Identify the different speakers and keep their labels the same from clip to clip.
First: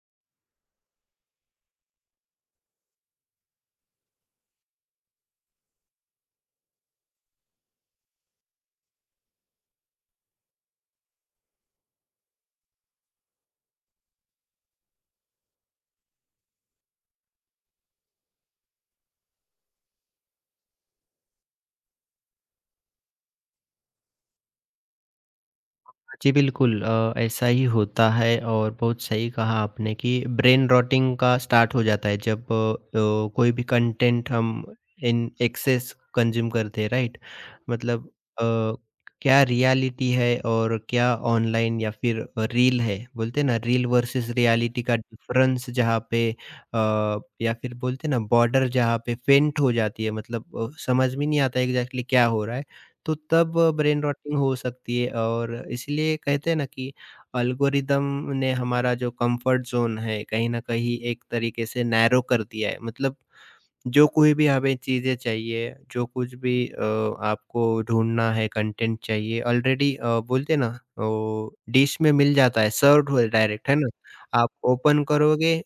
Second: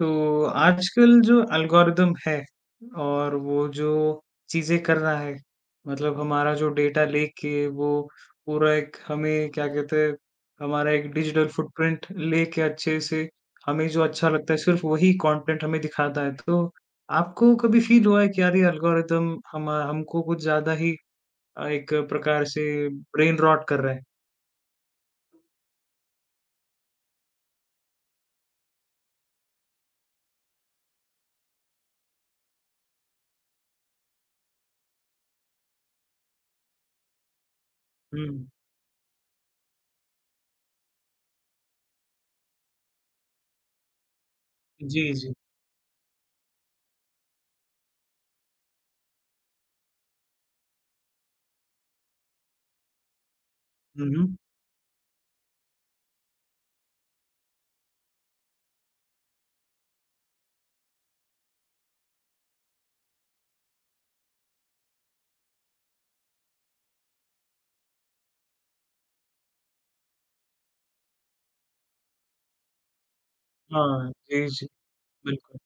Speaker 1: तो आजकल जो एल्गोरिदम है और वो जो चीज़ें कर रहा है, मतलब हमारा जो डेटा लेके वो पूरा एक हमें क्या कहते हैं, हमारा एक डिजिटल फुटप्रिंट लेके अच्छे से हमें जो अच्छा लगता है सिर्फ़ वही कंटेंट हमें दिखाता है। तो आपको कभी फ़ील हुआ है कि यार ये एल्गोरिदम हम हमको कुछ ज़्यादा ही एक प्रकार से ब्रेन रॉट कर रहा है?
Speaker 2: जी बिल्कुल, ऐसा ही होता है और बहुत सही कहा आपने कि ब्रेन रॉटिंग का स्टार्ट हो जाता है जब कोई भी कंटेंट हम इन एक्सेस कंज्यूम करते हैं, राइट। मतलब
Speaker 1: हुँ।
Speaker 2: अ, क्या रियलिटी है और क्या ऑनलाइन या फिर रील है, बोलते हैं ना रील वर्सेस रियलिटी का
Speaker 1: जी, जी।
Speaker 2: डिफरेंस जहाँ पे, या फिर बोलते हैं ना बॉर्डर जहाँ पे फेंट हो जाती है। मतलब समझ में नहीं आता एग्जैक्टली क्या हो रहा है। तो तब ब्रेन
Speaker 1: हुँ, हुँ।
Speaker 2: रॉटिंग हो सकती है और इसलिए कहते हैं ना कि एल्गोरिदम ने हमारा जो कंफर्ट जोन है कहीं न कहीं एक तरीके से नैरो कर दिया है। मतलब जो कोई भी हमें चीज़ें चाहिए, जो कुछ भी आपको ढूँढना है, कंटेंट चाहिए ऑलरेडी, बोलते हैं ना वो डिश में मिल जाता है, सर्व्ड हो डायरेक्ट, है ना?
Speaker 1: हाँ, जी,
Speaker 2: आप
Speaker 1: जी।
Speaker 2: ओपन
Speaker 1: बिल्कुल।
Speaker 2: करोगे,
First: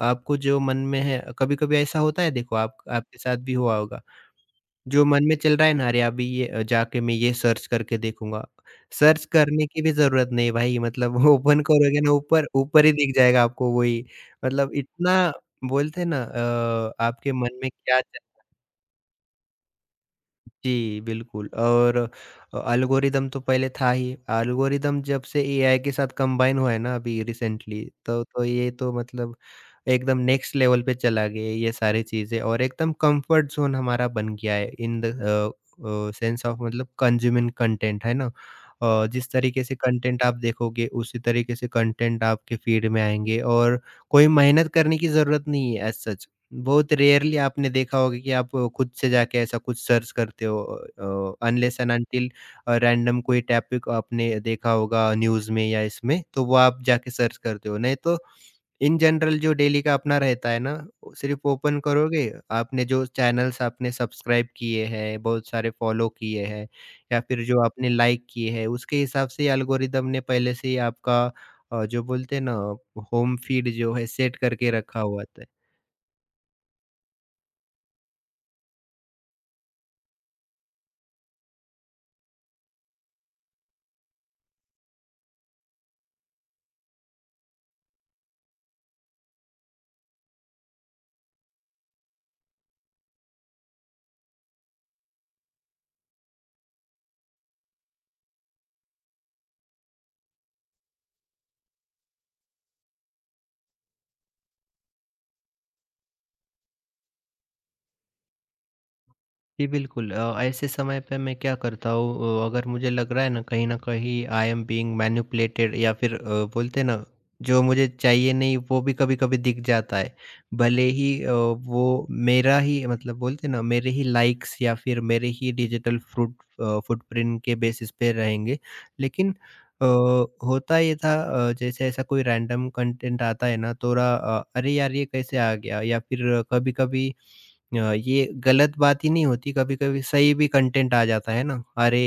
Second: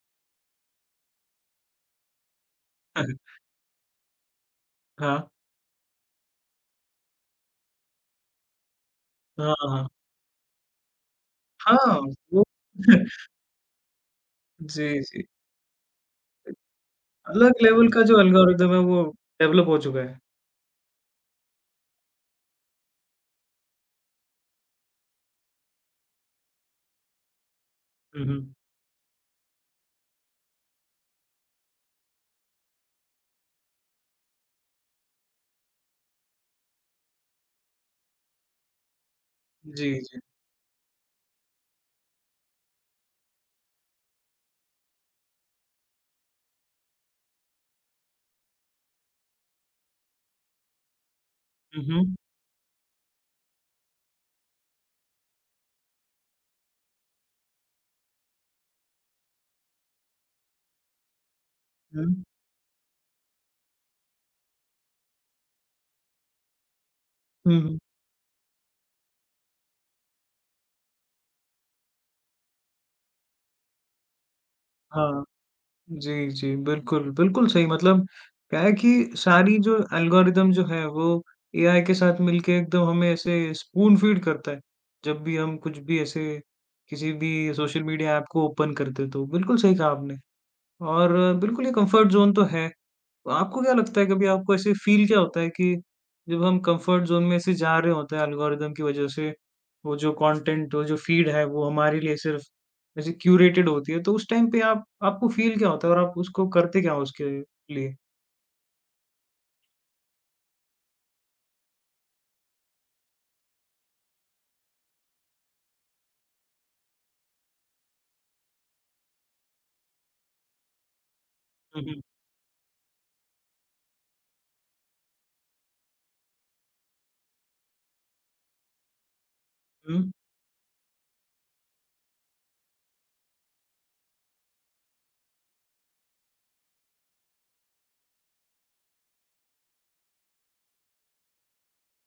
Speaker 2: आपको जो मन में है, कभी-कभी ऐसा होता है। देखो, आप आपके साथ भी हुआ होगा। जो
Speaker 1: हाँ,
Speaker 2: मन में चल रहा है ना, अरे अभी ये जाके मैं ये सर्च करके देखूँगा। सर्च
Speaker 1: हाँ,
Speaker 2: करने की
Speaker 1: हाँ।
Speaker 2: भी ज़रूरत नहीं भाई मतलब ओपन
Speaker 1: हाँ,
Speaker 2: करोगे ना,
Speaker 1: वो
Speaker 2: ऊपर, ऊपर ही दिख जाएगा आपको वही। मतलब
Speaker 1: जी, जी।
Speaker 2: इतना बोलते हैं ना, आपके मन
Speaker 1: अलग
Speaker 2: में
Speaker 1: लेवल का
Speaker 2: क्या
Speaker 1: जो
Speaker 2: चल।
Speaker 1: एल्गोरिदम है वो डेवलप हो चुका है।
Speaker 2: जी, बिल्कुल। और एल्गोरिदम तो पहले था ही। एल्गोरिदम जब से एआई के साथ कंबाइन हुआ है ना अभी रिसेंटली, तो
Speaker 1: हुँ,
Speaker 2: तो
Speaker 1: हुँ।
Speaker 2: ये तो मतलब एकदम नेक्स्ट लेवल पे चला गया है ये सारी चीज़ें, और एकदम कंफर्ट ज़ोन हमारा बन गया है इन द सेंस ऑफ मतलब कंज्यूमिंग कंटेंट, है ना? जिस तरीके से
Speaker 1: जी, जी।
Speaker 2: कंटेंट आप देखोगे, उसी तरीके से कंटेंट आपके फीड में आएँगे और कोई मेहनत करने की ज़रूरत नहीं है एज़ सच। बहुत रेयरली आपने देखा होगा कि आप खुद से जाके ऐसा कुछ सर्च करते हो unless
Speaker 1: hmm,
Speaker 2: and
Speaker 1: hmm.
Speaker 2: Until random कोई टॉपिक आपने देखा होगा न्यूज़ में या इसमें, तो वो आप जाके सर्च करते हो। नहीं तो इन जनरल जो डेली का अपना रहता है ना, वो सिर्फ ओपन करोगे,
Speaker 1: हुँ।
Speaker 2: आपने जो चैनल्स आपने सब्सक्राइब किए हैं, बहुत सारे फॉलो किए हैं या फिर
Speaker 1: हुँ,
Speaker 2: जो
Speaker 1: हुँ।
Speaker 2: आपने लाइक किए हैं, उसके हिसाब से एल्गोरिदम ने पहले से ही आपका जो बोलते हैं ना, होम फीड जो है, सेट करके रखा हुआ
Speaker 1: हाँ।
Speaker 2: होता है।
Speaker 1: जी, जी, बिल्कुल, बिल्कुल सही मतलब क्या है कि सारी जो एल्गोरिदम जो है वो एआई के साथ मिलके एकदम हमें ऐसे स्पून फीड करता है। जब भी हम कुछ भी ऐसे किसी भी सोशल मीडिया ऐप को ओपन करते हैं तो बिल्कुल सही कहा आपने और बिल्कुल ये कम्फर्ट ज़ोन तो है। तो आपको क्या लगता है कभी आपको ऐसे फ़ील क्या होता है कि जब हम कम्फ़र्ट ज़ोन में ऐसे जा रहे होते हैं एल्गोरिदम की वज़ह से, वो जो कंटेंट वो जो फ़ीड है वो हमारे लिए सिर्फ़ ऐसे क्यूरेटेड होती है, तो उस टाइम पे आप आपको फ़ील क्या होता है और आप उसको करते क्या हो उसके लिए?
Speaker 2: जी, बिल्कुल। ऐसे समय पे मैं क्या करता हूँ, अगर मुझे लग रहा है ना कहीं न कहीं आई एम बीइंग मैनिपुलेटेड या फिर, बोलते हैं ना जो मुझे चाहिए नहीं वो भी कभी-कभी दिख जाता है। भले ही
Speaker 1: हुँ,
Speaker 2: वो
Speaker 1: हुँ।
Speaker 2: मेरा ही मतलब, बोलते हैं ना, मेरे ही लाइक्स या फिर मेरे ही डिजिटल फ्रूट, फुटप्रिंट के बेसिस पे रहेंगे। लेकिन अ,
Speaker 1: हुँ,
Speaker 2: होता ये था जैसे ऐसा कोई रैंडम कंटेंट आता है ना थोड़ा, "अरे यार! ये कैसे आ गया?" या फिर कभी-कभी ये गलत बात ही नहीं होती, कभी-कभी सही भी कंटेंट आ जाता है ना।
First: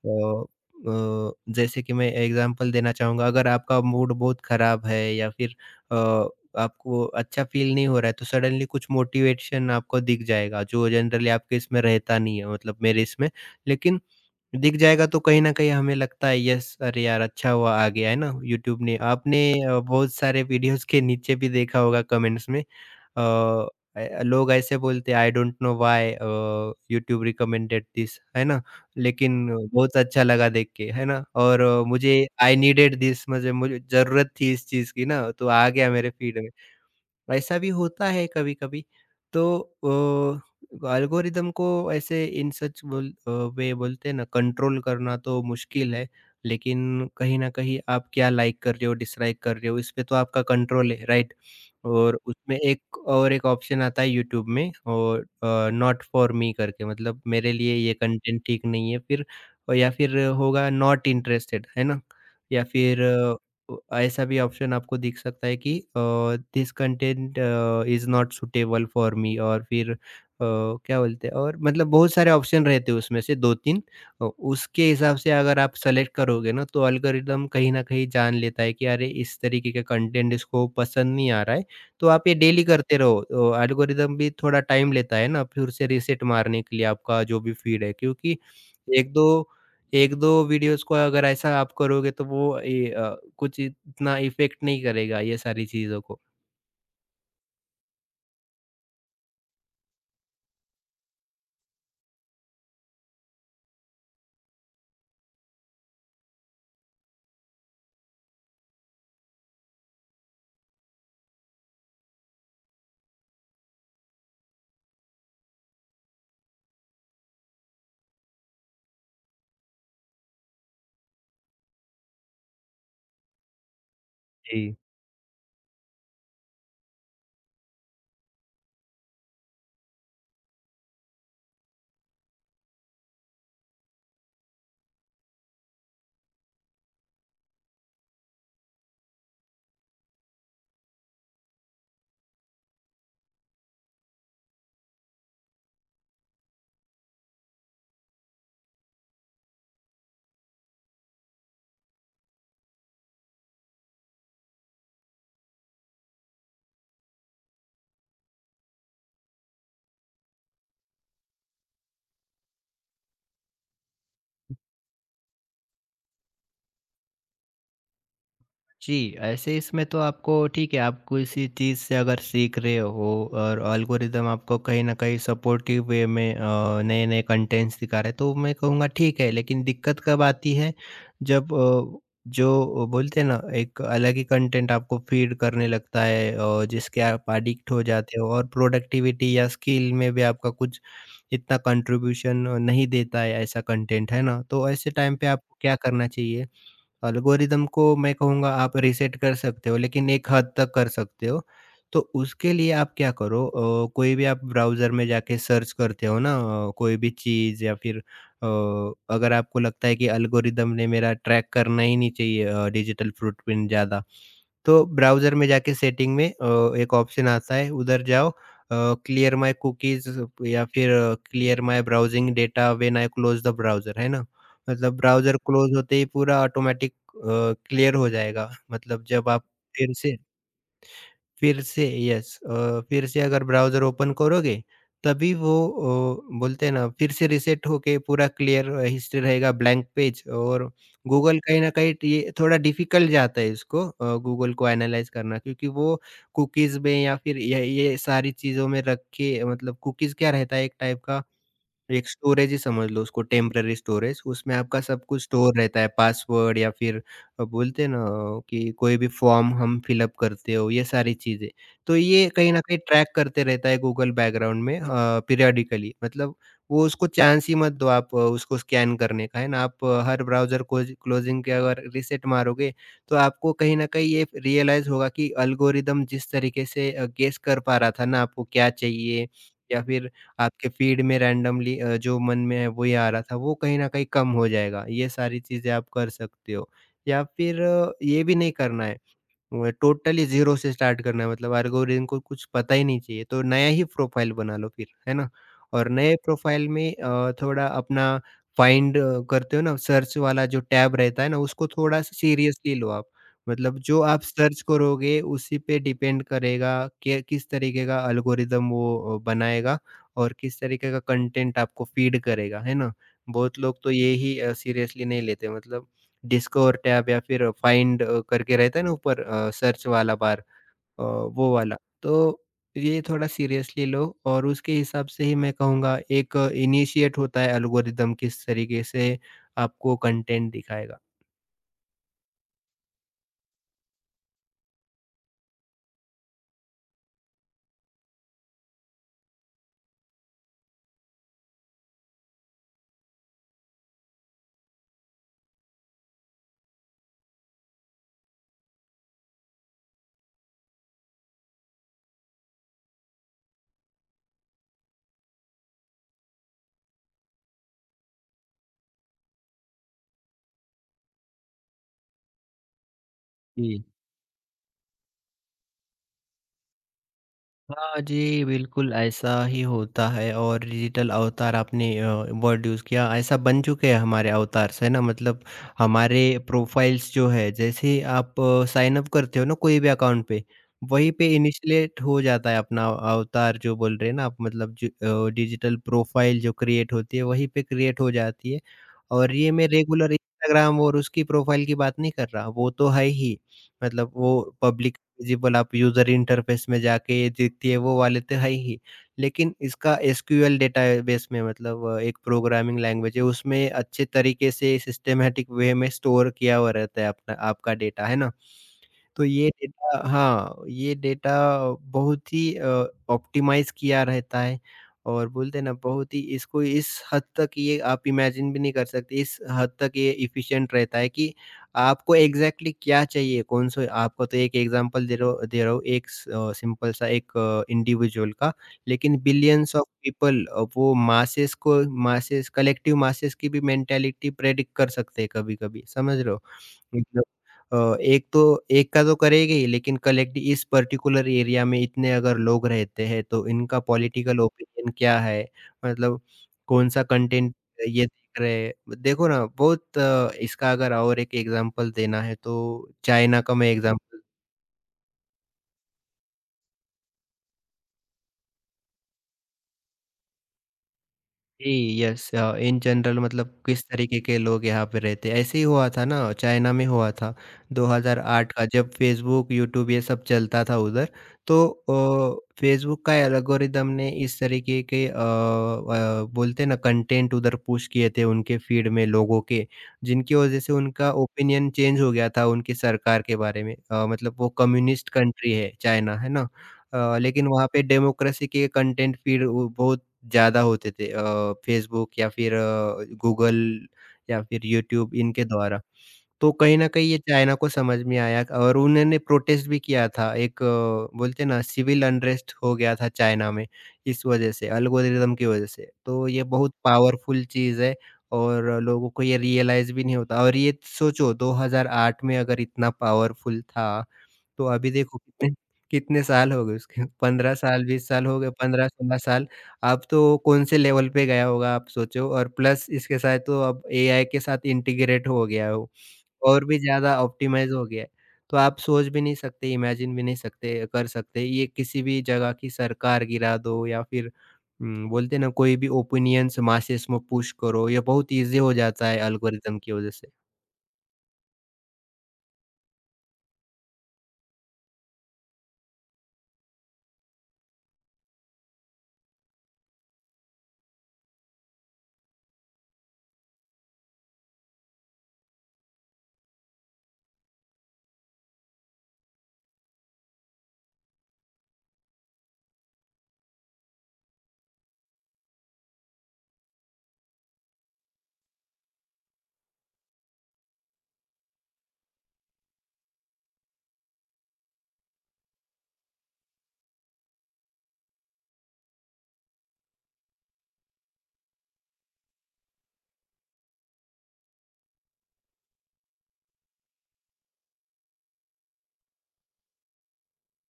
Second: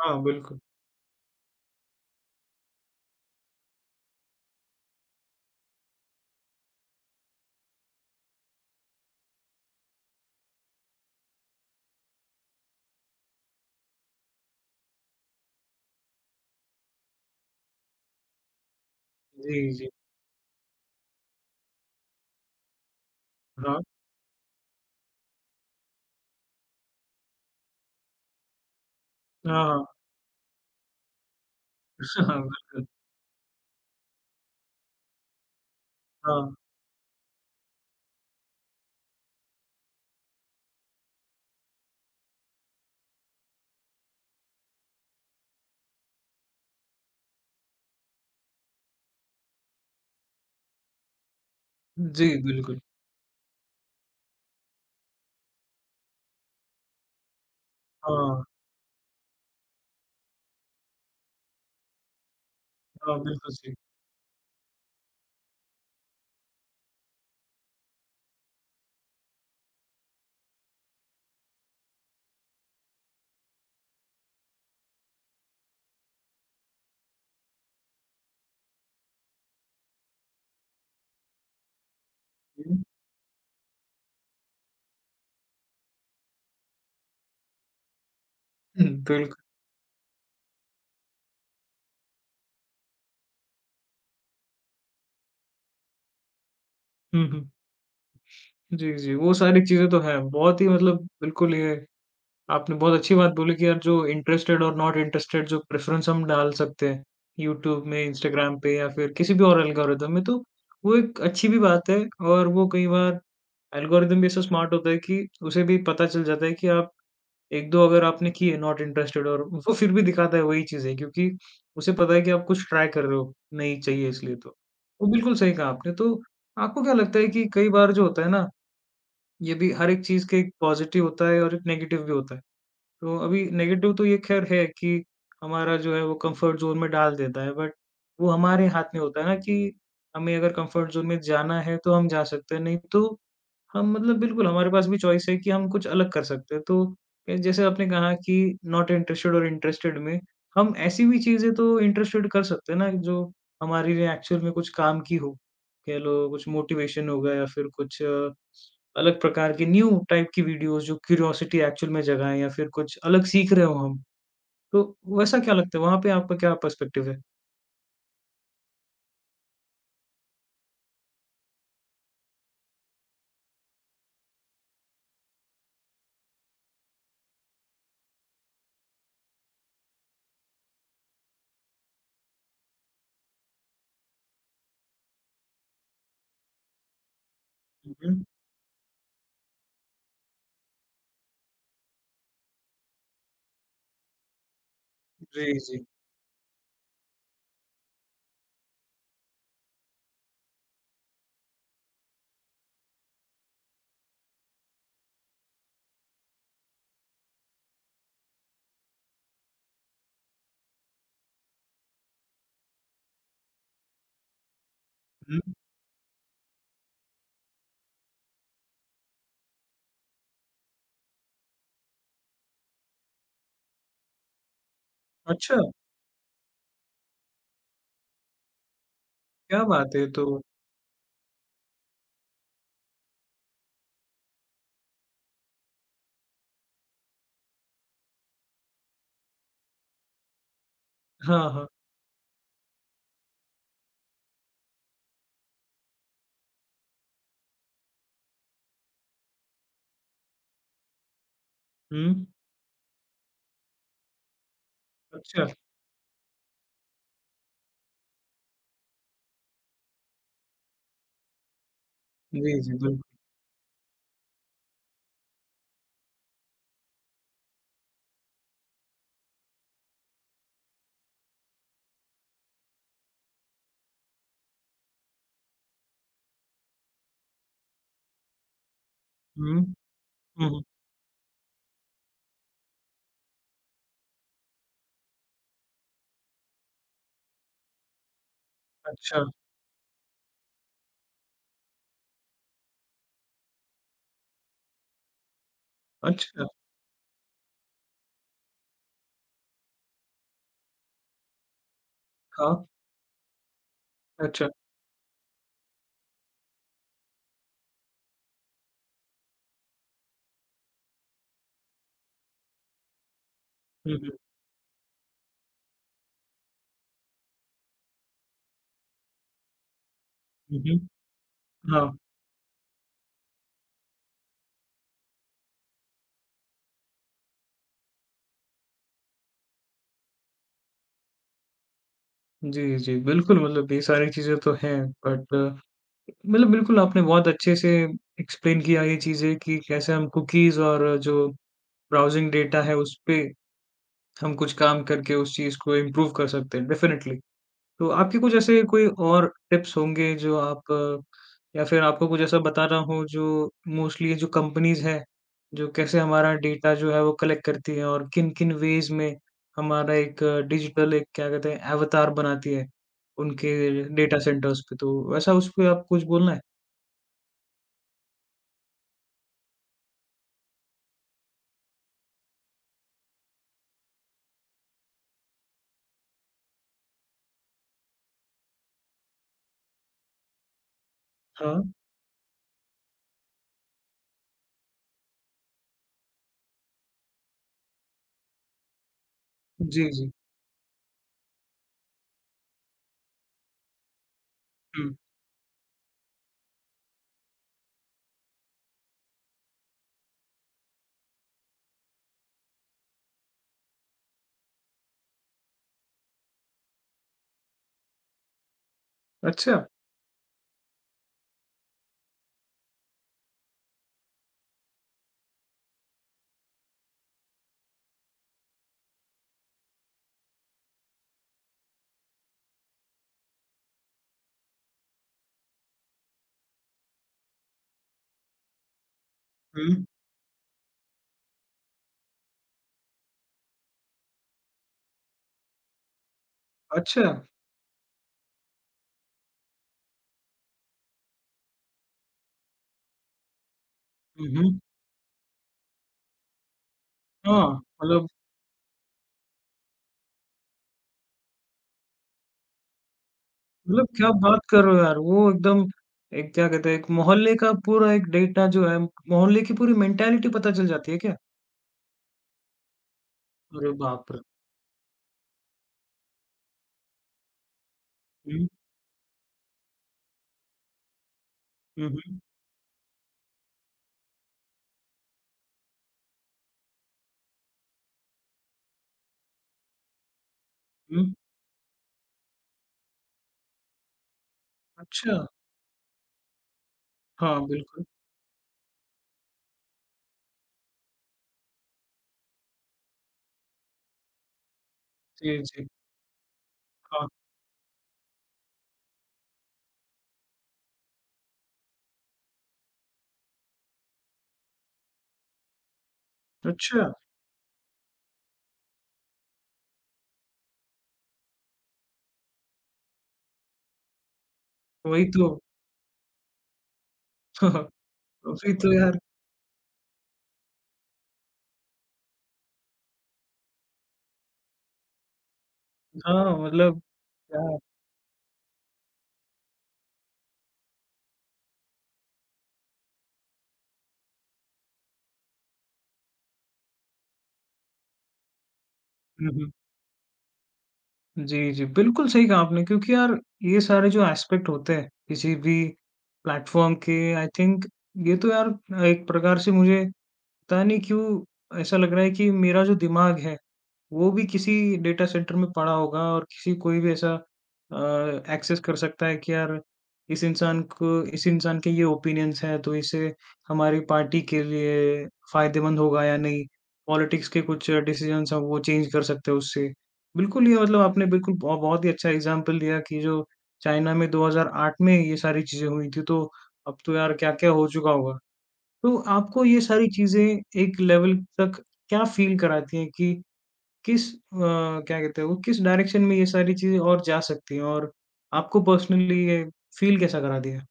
Speaker 1: हाँ,
Speaker 2: अ
Speaker 1: बिल्कुल।
Speaker 2: अ, जैसे कि मैं एग्ज़ाम्पल देना चाहूँगा, अगर आपका मूड बहुत ख़राब है या फिर अ, आपको अच्छा फ़ील नहीं हो रहा है, तो सडनली कुछ मोटिवेशन आपको दिख जाएगा, जो जनरली आपके इसमें रहता नहीं है, मतलब मेरे इसमें। लेकिन दिख जाएगा तो कहीं न कहीं हमें लगता है, "यस, अरे यार, अच्छा हुआ आ गया।" है ना? यूट्यूब ने आपने
Speaker 1: जी, जी।
Speaker 2: बहुत सारे वीडियोज़ के नीचे भी देखा होगा कमेंट्स में, अ,
Speaker 1: हाँ।
Speaker 2: लोग ऐसे बोलते, I don't know why YouTube recommended this, है ना? लेकिन
Speaker 1: हाँ, हाँ।
Speaker 2: बहुत अच्छा लगा देख के, है ना? और मुझे
Speaker 1: हाँ,
Speaker 2: आई
Speaker 1: बिल्कुल।
Speaker 2: नीडेड दिस, मुझे मुझे ज़रूरत थी इस चीज़ की ना, तो आ गया मेरे फीड में।
Speaker 1: हाँ।
Speaker 2: ऐसा भी होता है कभी-कभी। तो अ, एल्गोरिदम को ऐसे इन सच बोल, वे बोलते हैं ना, कंट्रोल करना तो मुश्किल है, लेकिन कहीं न कहीं आप क्या लाइक कर रहे हो, डिसलाइक कर रहे हो, इसपे तो आपका कंट्रोल है, राइट? और
Speaker 1: जी,
Speaker 2: उसमें
Speaker 1: बिल्कुल।
Speaker 2: एक ऑप्शन आता है यूट्यूब में, और नॉट फॉर मी करके मतलब मेरे लिए ये कंटेंट
Speaker 1: हाँ,
Speaker 2: ठीक नहीं है, फिर या फिर होगा नॉट इंटरेस्टेड, है ना? या फिर
Speaker 1: हाँ, बिल्कुल सही।
Speaker 2: ऐसा भी ऑप्शन आपको दिख सकता है कि this content is not suitable for me, और फिर क्या बोलते हैं, और मतलब बहुत सारे ऑप्शन रहते हैं, उसमें से दो तीन उसके हिसाब से अगर आप सेलेक्ट करोगे ना, तो अल्गोरिदम कहीं ना कहीं जान लेता है कि अरे इस तरीके का कंटेंट इसको पसंद नहीं आ रहा है। तो आप ये डेली करते रहो, अल्गोरिदम भी थोड़ा टाइम लेता है ना फिर से रिसेट मारने के लिए आपका जो भी फीड है, क्योंकि
Speaker 1: हुँ,
Speaker 2: एक दो
Speaker 1: बिल्कुल।
Speaker 2: 1-2 वीडियोज़ को अगर ऐसा आप करोगे, तो वो ये कुछ इतना इफ़ेक्ट नहीं करेगा ये सारी चीज़ों को।
Speaker 1: हुँ, हुँ। जी, जी, वो सारी चीज़ें तो हैं। बहुत ही मतलब बिल्कुल ये आपने बहुत अच्छी बात बोली कि यार जो इंटरेस्टेड और नॉट इंटरेस्टेड जो प्रेफरेंस हम डाल सकते हैं यूट्यूब में, इंस्टाग्राम पे या फिर किसी भी और एल्गोरिदम में, तो वो एक अच्छी भी बात है और वो कई बार एल्गोरिदम भी ऐसा स्मार्ट होता है कि उसे भी पता चल जाता है कि आप 1-2 अगर आपने किए नॉट इंटरेस्टेड और वो फिर भी दिखाता है वही चीज़ें क्योंकि उसे पता है कि आप कुछ ट्राई कर रहे हो, नहीं चाहिए इसलिए तो।
Speaker 2: जी।
Speaker 1: तो बिल्कुल सही कहा आपने। तो आपको क्या लगता है कि कई बार जो होता है ना, ये भी हर एक चीज़ के एक पॉज़िटिव होता है और एक नेगेटिव भी होता है। तो अभी नेगेटिव तो ये ख़ैर है कि हमारा जो है वो कम्फ़र्ट ज़ोन में डाल देता है बट वो हमारे हाथ में होता है ना कि हमें अगर कम्फ़र्ट ज़ोन में जाना है तो हम जा सकते हैं, नहीं तो हम मतलब बिल्कुल हमारे पास भी चॉइस है कि हम कुछ अलग कर सकते हैं। तो ए, जैसे आपने कहा कि नॉट इंटरेस्टेड और इंटरेस्टेड में हम ऐसी भी चीज़ें तो इंटरेस्टेड कर सकते हैं ना जो हमारे लिए एक्चुअल में कुछ काम की हो। कह लो कुछ मोटिवेशन होगा या फिर कुछ अलग प्रकार की न्यू टाइप की वीडियोज़ जो क्यूरियोसिटी एक्चुअल में जगाएँ या फिर कुछ अलग सीख रहे हो हम। तो वैसा क्या लगता है वहाँ पे आपका क्या पर्सपेक्टिव है?
Speaker 2: जी, ऐसे इसमें तो आपको ठीक है, आप किसी चीज़ से अगर सीख रहे हो और एल्गोरिदम आपको कहीं न कहीं सपोर्टिव वे में नए-नए कंटेंट्स दिखा रहा है, तो मैं कहूँगा ठीक है। लेकिन दिक्कत कब आती है, जब जो बोलते हैं ना, एक अलग ही कंटेंट आपको फीड करने लगता है और जिसके आप एडिक्ट हो
Speaker 1: हुँ,
Speaker 2: जाते
Speaker 1: हुँ।
Speaker 2: हो और प्रोडक्टिविटी या स्किल में भी आपका कुछ इतना कंट्रीब्यूशन नहीं देता है ऐसा कंटेंट, है ना? तो ऐसे टाइम पे आपको
Speaker 1: जी,
Speaker 2: क्या
Speaker 1: जी।
Speaker 2: करना चाहिए? एल्गोरिदम को मैं कहूँगा आप रीसेट कर सकते हो, लेकिन एक हद तक कर सकते हो। तो उसके लिए आप क्या करो, कोई भी आप ब्राउज़र में जाके सर्च करते हो ना, कोई भी चीज़, या फिर अगर आपको लगता है कि एल्गोरिदम ने मेरा ट्रैक करना ही नहीं चाहिए, डिजिटल फ़ुटप्रिंट ज़्यादा। तो ब्राउज़र में
Speaker 1: हुँ।
Speaker 2: जाके सेटिंग में एक ऑप्शन आता है, उधर जाओ, क्लियर माय कुकीज़, या फिर clear my browsing data when I close the browser, है ना? मतलब ब्राउज़र
Speaker 1: अच्छा,
Speaker 2: क्लोज़ होते ही पूरा ऑटोमैटिक क्लियर हो जाएगा। मतलब जब आप
Speaker 1: क्या
Speaker 2: फिर
Speaker 1: बात है!
Speaker 2: से
Speaker 1: तो
Speaker 2: फिर से यस, फिर से अगर ब्राउज़र ओपन करोगे, तभी वो बोलते हैं ना, फिर से रीसेट होके पूरा क्लियर हिस्ट्री रहेगा, ब्लैंक पेज। और गूगल
Speaker 1: हाँ,
Speaker 2: कहीं
Speaker 1: हाँ।
Speaker 2: न कहीं ट ये थोड़ा डिफ़िकल्ट जाता है इसको, गूगल को एनालाइज़ करना, क्योंकि वो कुकीज़ में या फिर ये सारी चीज़ों में रख के, मतलब कुकीज़ क्या रहता है, एक टाइप का एक
Speaker 1: हुँ।
Speaker 2: स्टोरेज ही समझ लो उसको, टेम्पररी स्टोरेज। उसमें आपका सब कुछ
Speaker 1: अच्छा।
Speaker 2: स्टोर रहता है, पासवर्ड या फिर बोलते हैं ना कि कोई भी फॉर्म हम फिलअप करते हो, ये सारी चीज़ें। तो ये कहीं
Speaker 1: जी,
Speaker 2: न
Speaker 1: जी।
Speaker 2: कहीं
Speaker 1: बिल्कुल।
Speaker 2: ट्रैक करते रहता है गूगल बैकग्राउंड में, पीरियडिकली, मतलब वो उसको चांस ही मत दो आप, उसको स्कैन करने का, है ना? आप हर ब्राउज़र कोज क्लोज़िंग के अगर रीसेट मारोगे, तो आपको कहीं न कहीं ये रियलाइज़ होगा कि एल्गोरिदम जिस तरीके से गेस कर पा रहा था ना आपको क्या चाहिए
Speaker 1: हुँ,
Speaker 2: या फिर
Speaker 1: हुँ, हुँ।
Speaker 2: आपके फीड में रैंडमली, जो मन में है वही आ रहा था, वो कहीं न कहीं कम हो जाएगा। ये सारी चीज़ें आप कर सकते हो। या फिर ये भी नहीं करना है,
Speaker 1: अच्छा,
Speaker 2: वो टोटली ज़ीरो से स्टार्ट करना है, मतलब एल्गोरिदम को कुछ पता ही नहीं चाहिए, तो नया ही प्रोफ़ाइल बना लो फिर, है ना? और नए
Speaker 1: अच्छा,
Speaker 2: प्रोफ़ाइल में थोड़ा अपना फाइंड करते हो ना, सर्च वाला जो टैब रहता है ना, उसको थोड़ा
Speaker 1: हाँ,
Speaker 2: सीरियसली लो आप। मतलब जो आप
Speaker 1: अच्छा।
Speaker 2: सर्च करोगे उसी पे डिपेंड करेगा कि किस तरीके का एल्गोरिदम वो बनाएगा, और किस तरीके का कंटेंट आपको फ़ीड करेगा, है ना? बहुत लोग तो
Speaker 1: हुँ,
Speaker 2: ये
Speaker 1: हुँ,
Speaker 2: ही सीरियसली नहीं लेते, मतलब डिस्कवर टैब या फिर फाइंड करके रहता है ना ऊपर, सर्च वाला बार,
Speaker 1: हुँ, हुँ।
Speaker 2: वो वाला।
Speaker 1: हाँ,
Speaker 2: तो ये थोड़ा सीरियसली लो, और उसके हिसाब से ही मैं कहूँगा एक इनिशिएट होता है एल्गोरिदम किस तरीके से आपको कंटेंट दिखाएगा।
Speaker 1: जी, जी, बिल्कुल मतलब ये सारी चीज़ें तो हैं बट मतलब बिल्कुल आपने बहुत अच्छे से एक्सप्लेन किया ये चीज़ें कि कैसे हम कुकीज़ और जो ब्राउज़िंग डेटा है, उसपे हम कुछ काम करके उस चीज़ को इम्प्रूव कर सकते हैं, डेफ़िनिटली। तो आपके कुछ ऐसे कोई और टिप्स होंगे जो या फिर आपको कुछ ऐसा बता रहा हूँ जो मोस्टली जो कंपनीज़ हैं, जो कैसे हमारा डेटा जो है वो कलेक्ट करती है और किन-किन वेज़ में हमारा एक डिजिटल एक क्या कहते हैं अवतार बनाती है, उनके डेटा सेंटर्स पे। तो वैसा उसपे आप कुछ बोलना है?
Speaker 2: हाँ जी, बिल्कुल ऐसा ही होता है। और डिजिटल अवतार आपने वर्ड यूज़ किया, ऐसा बन चुके हैं हमारे अवतार्स, है ना? मतलब हमारे प्रोफाइल्स जो है, जैसे आप साइन अप करते हो ना कोई भी अकाउंट पे, वहीं पे
Speaker 1: हाँ।
Speaker 2: इनिशिएट हो जाता है अपना अवतार जो बोल रहे हैं ना आप, मतलब जो डिजिटल प्रोफाइल जो क्रिएट होती है वहीं पे क्रिएट हो जाती है। और ये मैं
Speaker 1: जी, जी।
Speaker 2: रेगुलर इंस्टाग्राम और उसकी प्रोफाइल की बात नहीं कर रहा, वो तो है ही, मतलब वो
Speaker 1: हुँ।
Speaker 2: पब्लिक विज़िबल, आप यूज़र इंटरफ़ेस में जाके ये दिखती है वो वाले तो है ही। लेकिन इसका एसक्यूएल डेटाबेस में, मतलब एक प्रोग्रामिंग लैंग्वेज है, उसमें अच्छे तरीके से सिस्टमैटिक वे में स्टोर किया हुआ रहता है अपना आपका डेटा, है ना? तो ये
Speaker 1: अच्छा।
Speaker 2: डेटा, हाँ, ये डेटा बहुत ही ऑप्टिमाइज़ किया रहता है। और बोलते हैं ना बहुत ही इसको इस हद तक ये आप इमेजिन भी नहीं कर सकते, इस हद तक ये एफ़िशिएंट रहता है कि आपको एग्ज़ैक्टली क्या चाहिए, कौन-सा आपको तो एक एग्ज़ाम्पल दे रहा हूँ एक सिंपल सा एक इंडिविजुअल का, लेकिन बिलियंस
Speaker 1: हुँ।
Speaker 2: ऑफ पीपल वो मासेस को मासेस कलेक्टिव मासेस की भी मेंटालिटी प्रेडिक्ट कर सकते हैं कभी-कभी, समझ रहे हो?
Speaker 1: अच्छा।
Speaker 2: मतलब एक तो एक का तो करेंगे ही, लेकिन कलेक्ट इस पर्टिकुलर एरिया में इतने अगर लोग रहते हैं, तो इनका
Speaker 1: हुँ,
Speaker 2: पॉलिटिकल
Speaker 1: हुँ।
Speaker 2: ओपिनियन क्या है? मतलब कौन-सा
Speaker 1: हाँ,
Speaker 2: कंटेंट ये
Speaker 1: मतलब
Speaker 2: देख रहे हैं। देखो ना, बहुत इसका अगर और एक एग्ज़ाम्पल देना है, तो चाइना का मैं
Speaker 1: मतलब क्या
Speaker 2: एग्ज़ाम्पल।
Speaker 1: बात कर रहे हो यार! वो एकदम एक क्या कहते हैं, एक मोहल्ले का पूरा एक डेटा जो है, मोहल्ले की पूरी मेंटालिटी पता चल जाती है क्या?
Speaker 2: जी, यस इन जनरल मतलब
Speaker 1: अरे
Speaker 2: किस
Speaker 1: बाप
Speaker 2: तरीके
Speaker 1: रे!
Speaker 2: के लोग यहाँ पे रहते हैं। ऐसे ही हुआ था ना, चाइना में हुआ था
Speaker 1: हुँ,
Speaker 2: 2008 का, जब फ़ेसबुक, यूट्यूब ये सब चलता था उधर। तो
Speaker 1: हुँ, हुँ,
Speaker 2: फ़ेसबुक का एल्गोरिदम ने इस तरीके के बोलते हैं ना कंटेंट उधर पुश किए थे उनके फ़ीड में लोगों के, जिनकी वज़ह से
Speaker 1: हुँ।
Speaker 2: उनका ओपिनियन चेंज हो गया था उनकी सरकार के बारे में। मतलब वो कम्युनिस्ट
Speaker 1: अच्छा,
Speaker 2: कंट्री है चाइना, है ना?
Speaker 1: हाँ,
Speaker 2: लेकिन वहाँ पे
Speaker 1: बिल्कुल।
Speaker 2: डेमोक्रेसी के कंटेंट फ़ीड वो बहुत ज़्यादा होते थे फेसबुक या फिर गूगल या फिर यूट्यूब
Speaker 1: जी,
Speaker 2: इनके
Speaker 1: जी,
Speaker 2: द्वारा। तो कहीं न
Speaker 1: हाँ।
Speaker 2: कहीं ये चाइना को समझ में आया और उन्होंने प्रोटेस्ट भी किया था, एक बोलते हैं ना सिविल अनरेस्ट हो गया था चाइना में इस वजह से, एल्गोरिदम की वजह से। तो ये बहुत
Speaker 1: अच्छा,
Speaker 2: पावरफुल चीज़ है और लोगों को ये रियलाइज़ भी नहीं होता। और ये सोचो 2008 में अगर इतना पावरफुल था तो अभी
Speaker 1: वही
Speaker 2: देखो
Speaker 1: तो।
Speaker 2: कितने कितने साल हो गए उसके, 15 साल, 20 साल हो गए,
Speaker 1: वही तो यार।
Speaker 2: 15-16 साल। अब तो कौन से लेवल पे गया होगा आप सोचो। और प्लस इसके साथ तो अब एआई के साथ इंटीग्रेट हो गया है वो,
Speaker 1: हाँ,
Speaker 2: और भी
Speaker 1: मतलब
Speaker 2: ज़्यादा
Speaker 1: क्या
Speaker 2: ऑप्टिमाइज़ हो गया है। तो आप सोच भी नहीं सकते, इमेजिन भी नहीं सकते, कर सकते। ये किसी भी जगह की सरकार गिरा दो या फिर बोलते हैं ना कोई भी ओपिनियंस मासेस में पुश करो, ये बहुत ईज़ी हो जाता है
Speaker 1: हुँ, हुँ।
Speaker 2: एल्गोरिदम की वजह से।
Speaker 1: जी, जी, बिल्कुल सही कहा आपने क्योंकि यार ये सारे जो एस्पेक्ट होते हैं किसी भी प्लेटफ़ॉर्म के आई थिंक ये तो यार एक प्रकार से मुझे पता नहीं क्यों ऐसा लग रहा है कि मेरा जो दिमाग है, वो भी किसी डेटा सेंटर में पड़ा होगा और किसी कोई भी ऐसा एक्सेस कर सकता है कि यार इस इंसान को इस इंसान के ये ओपिनियंस हैं तो इसे हमारी पार्टी के लिए फायदेमंद होगा या नहीं, पॉलिटिक्स के कुछ डिसीजंस हैं वो चेंज कर सकते हैं उससे। बिल्कुल ये मतलब आपने बिल्कुल ब बहुत ही अच्छा एग्ज़ाम्पल दिया कि जो चाइना में 2008 में ये सारी चीज़ें हुई थी तो अब तो यार क्या-क्या हो चुका होगा। तो आपको ये सारी चीज़ें एक लेवल तक क्या फ़ील कराती हैं कि क्या कहते हैं वो किस डायरेक्शन में ये सारी चीज़ें और जा सकती हैं और आपको पर्सनली ये फ़ील कैसा कराती है?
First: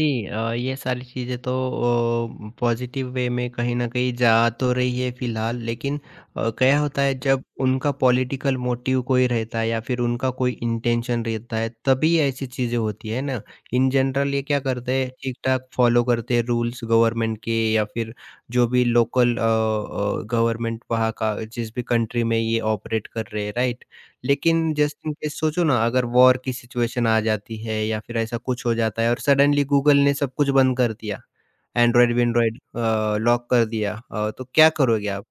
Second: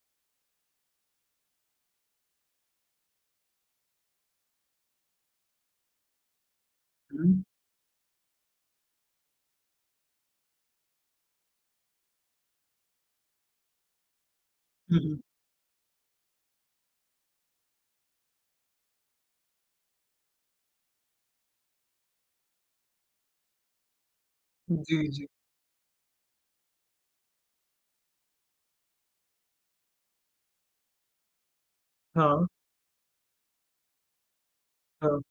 Speaker 2: जी ये सारी चीज़ें तो पॉजिटिव वे में कहीं न कहीं जा तो रही है फ़िलहाल, लेकिन क्या होता है
Speaker 1: हुँ,
Speaker 2: जब उनका पॉलिटिकल मोटिव कोई रहता है या फिर उनका कोई इंटेंशन रहता है, तभी ऐसी चीज़ें होती है ना। इन जनरल ये क्या करते
Speaker 1: हुँ,
Speaker 2: हैं,
Speaker 1: हुँ।
Speaker 2: ठीक-ठाक फ़ॉलो करते हैं रूल्स गवर्नमेंट के, या फिर जो भी लोकल गवर्नमेंट वहाँ का, जिस भी कंट्री में ये ऑपरेट कर रहे हैं, राइट? लेकिन जस्ट
Speaker 1: जी,
Speaker 2: इन
Speaker 1: जी।
Speaker 2: केस सोचो ना, अगर वॉर की सिचुएशन आ जाती है या फिर ऐसा कुछ हो जाता है और सडनली गूगल ने सब कुछ बंद कर दिया,
Speaker 1: हाँ,
Speaker 2: एंड्रॉइड-वैंड्रॉइड लॉक कर दिया, तो क्या करोगे
Speaker 1: हाँ।
Speaker 2: आप?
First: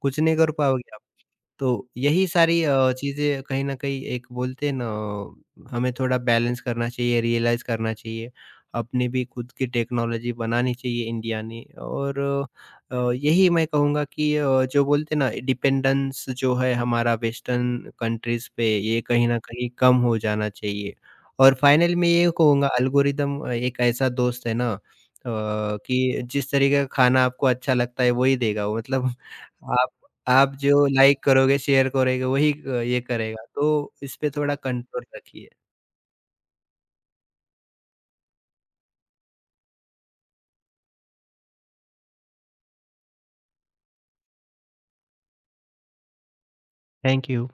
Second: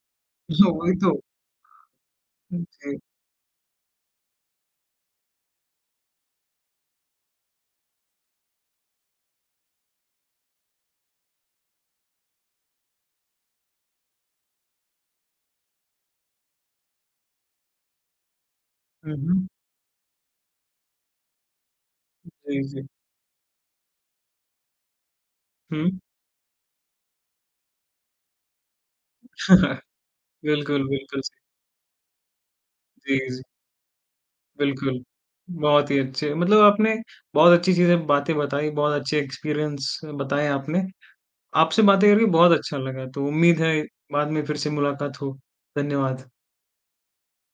Speaker 2: कुछ नहीं कर
Speaker 1: हाँ,
Speaker 2: पाओगे
Speaker 1: वही
Speaker 2: आप।
Speaker 1: तो।
Speaker 2: तो यही सारी
Speaker 1: जी।
Speaker 2: चीज़ें कहीं न कहीं एक बोलते हैं ना, हमें थोड़ा बैलेंस करना चाहिए, रियलाइज़ करना चाहिए। अपनी भी खुद की टेक्नोलॉजी बनानी चाहिए इंडिया ने, और यही मैं कहूँगा कि जो बोलते हैं ना डिपेंडेंस जो है हमारा वेस्टर्न कंट्रीज़ पे, ये
Speaker 1: हुँ,
Speaker 2: कहीं न
Speaker 1: हुँ।
Speaker 2: कहीं कम हो जाना चाहिए। और फाइनल में ये
Speaker 1: जी,
Speaker 2: कहूँगा,
Speaker 1: जी।
Speaker 2: एल्गोरिदम एक ऐसा दोस्त है ना
Speaker 1: हुँ।
Speaker 2: कि जिस तरीके का खाना आपको अच्छा लगता है वही देगा वो, मतलब आप आप जो
Speaker 1: बिल्कुल, बिल्कुल
Speaker 2: लाइक
Speaker 1: सही।
Speaker 2: करोगे, शेयर करोगे, वही ये
Speaker 1: जी, जी।
Speaker 2: करेगा, तो इस पे थोड़ा
Speaker 1: बिल्कुल।
Speaker 2: कंट्रोल रखिए।
Speaker 1: बहुत ही अच्छे मतलब आपने बहुत अच्छी चीज़ें बातें बताई, बहुत अच्छे एक्सपीरियंस बताए आपने। आपसे बातें करके बहुत अच्छा लगा, तो उम्मीद है बाद में फिर से मुलाकात हो। धन्यवाद।
Speaker 2: Thank you.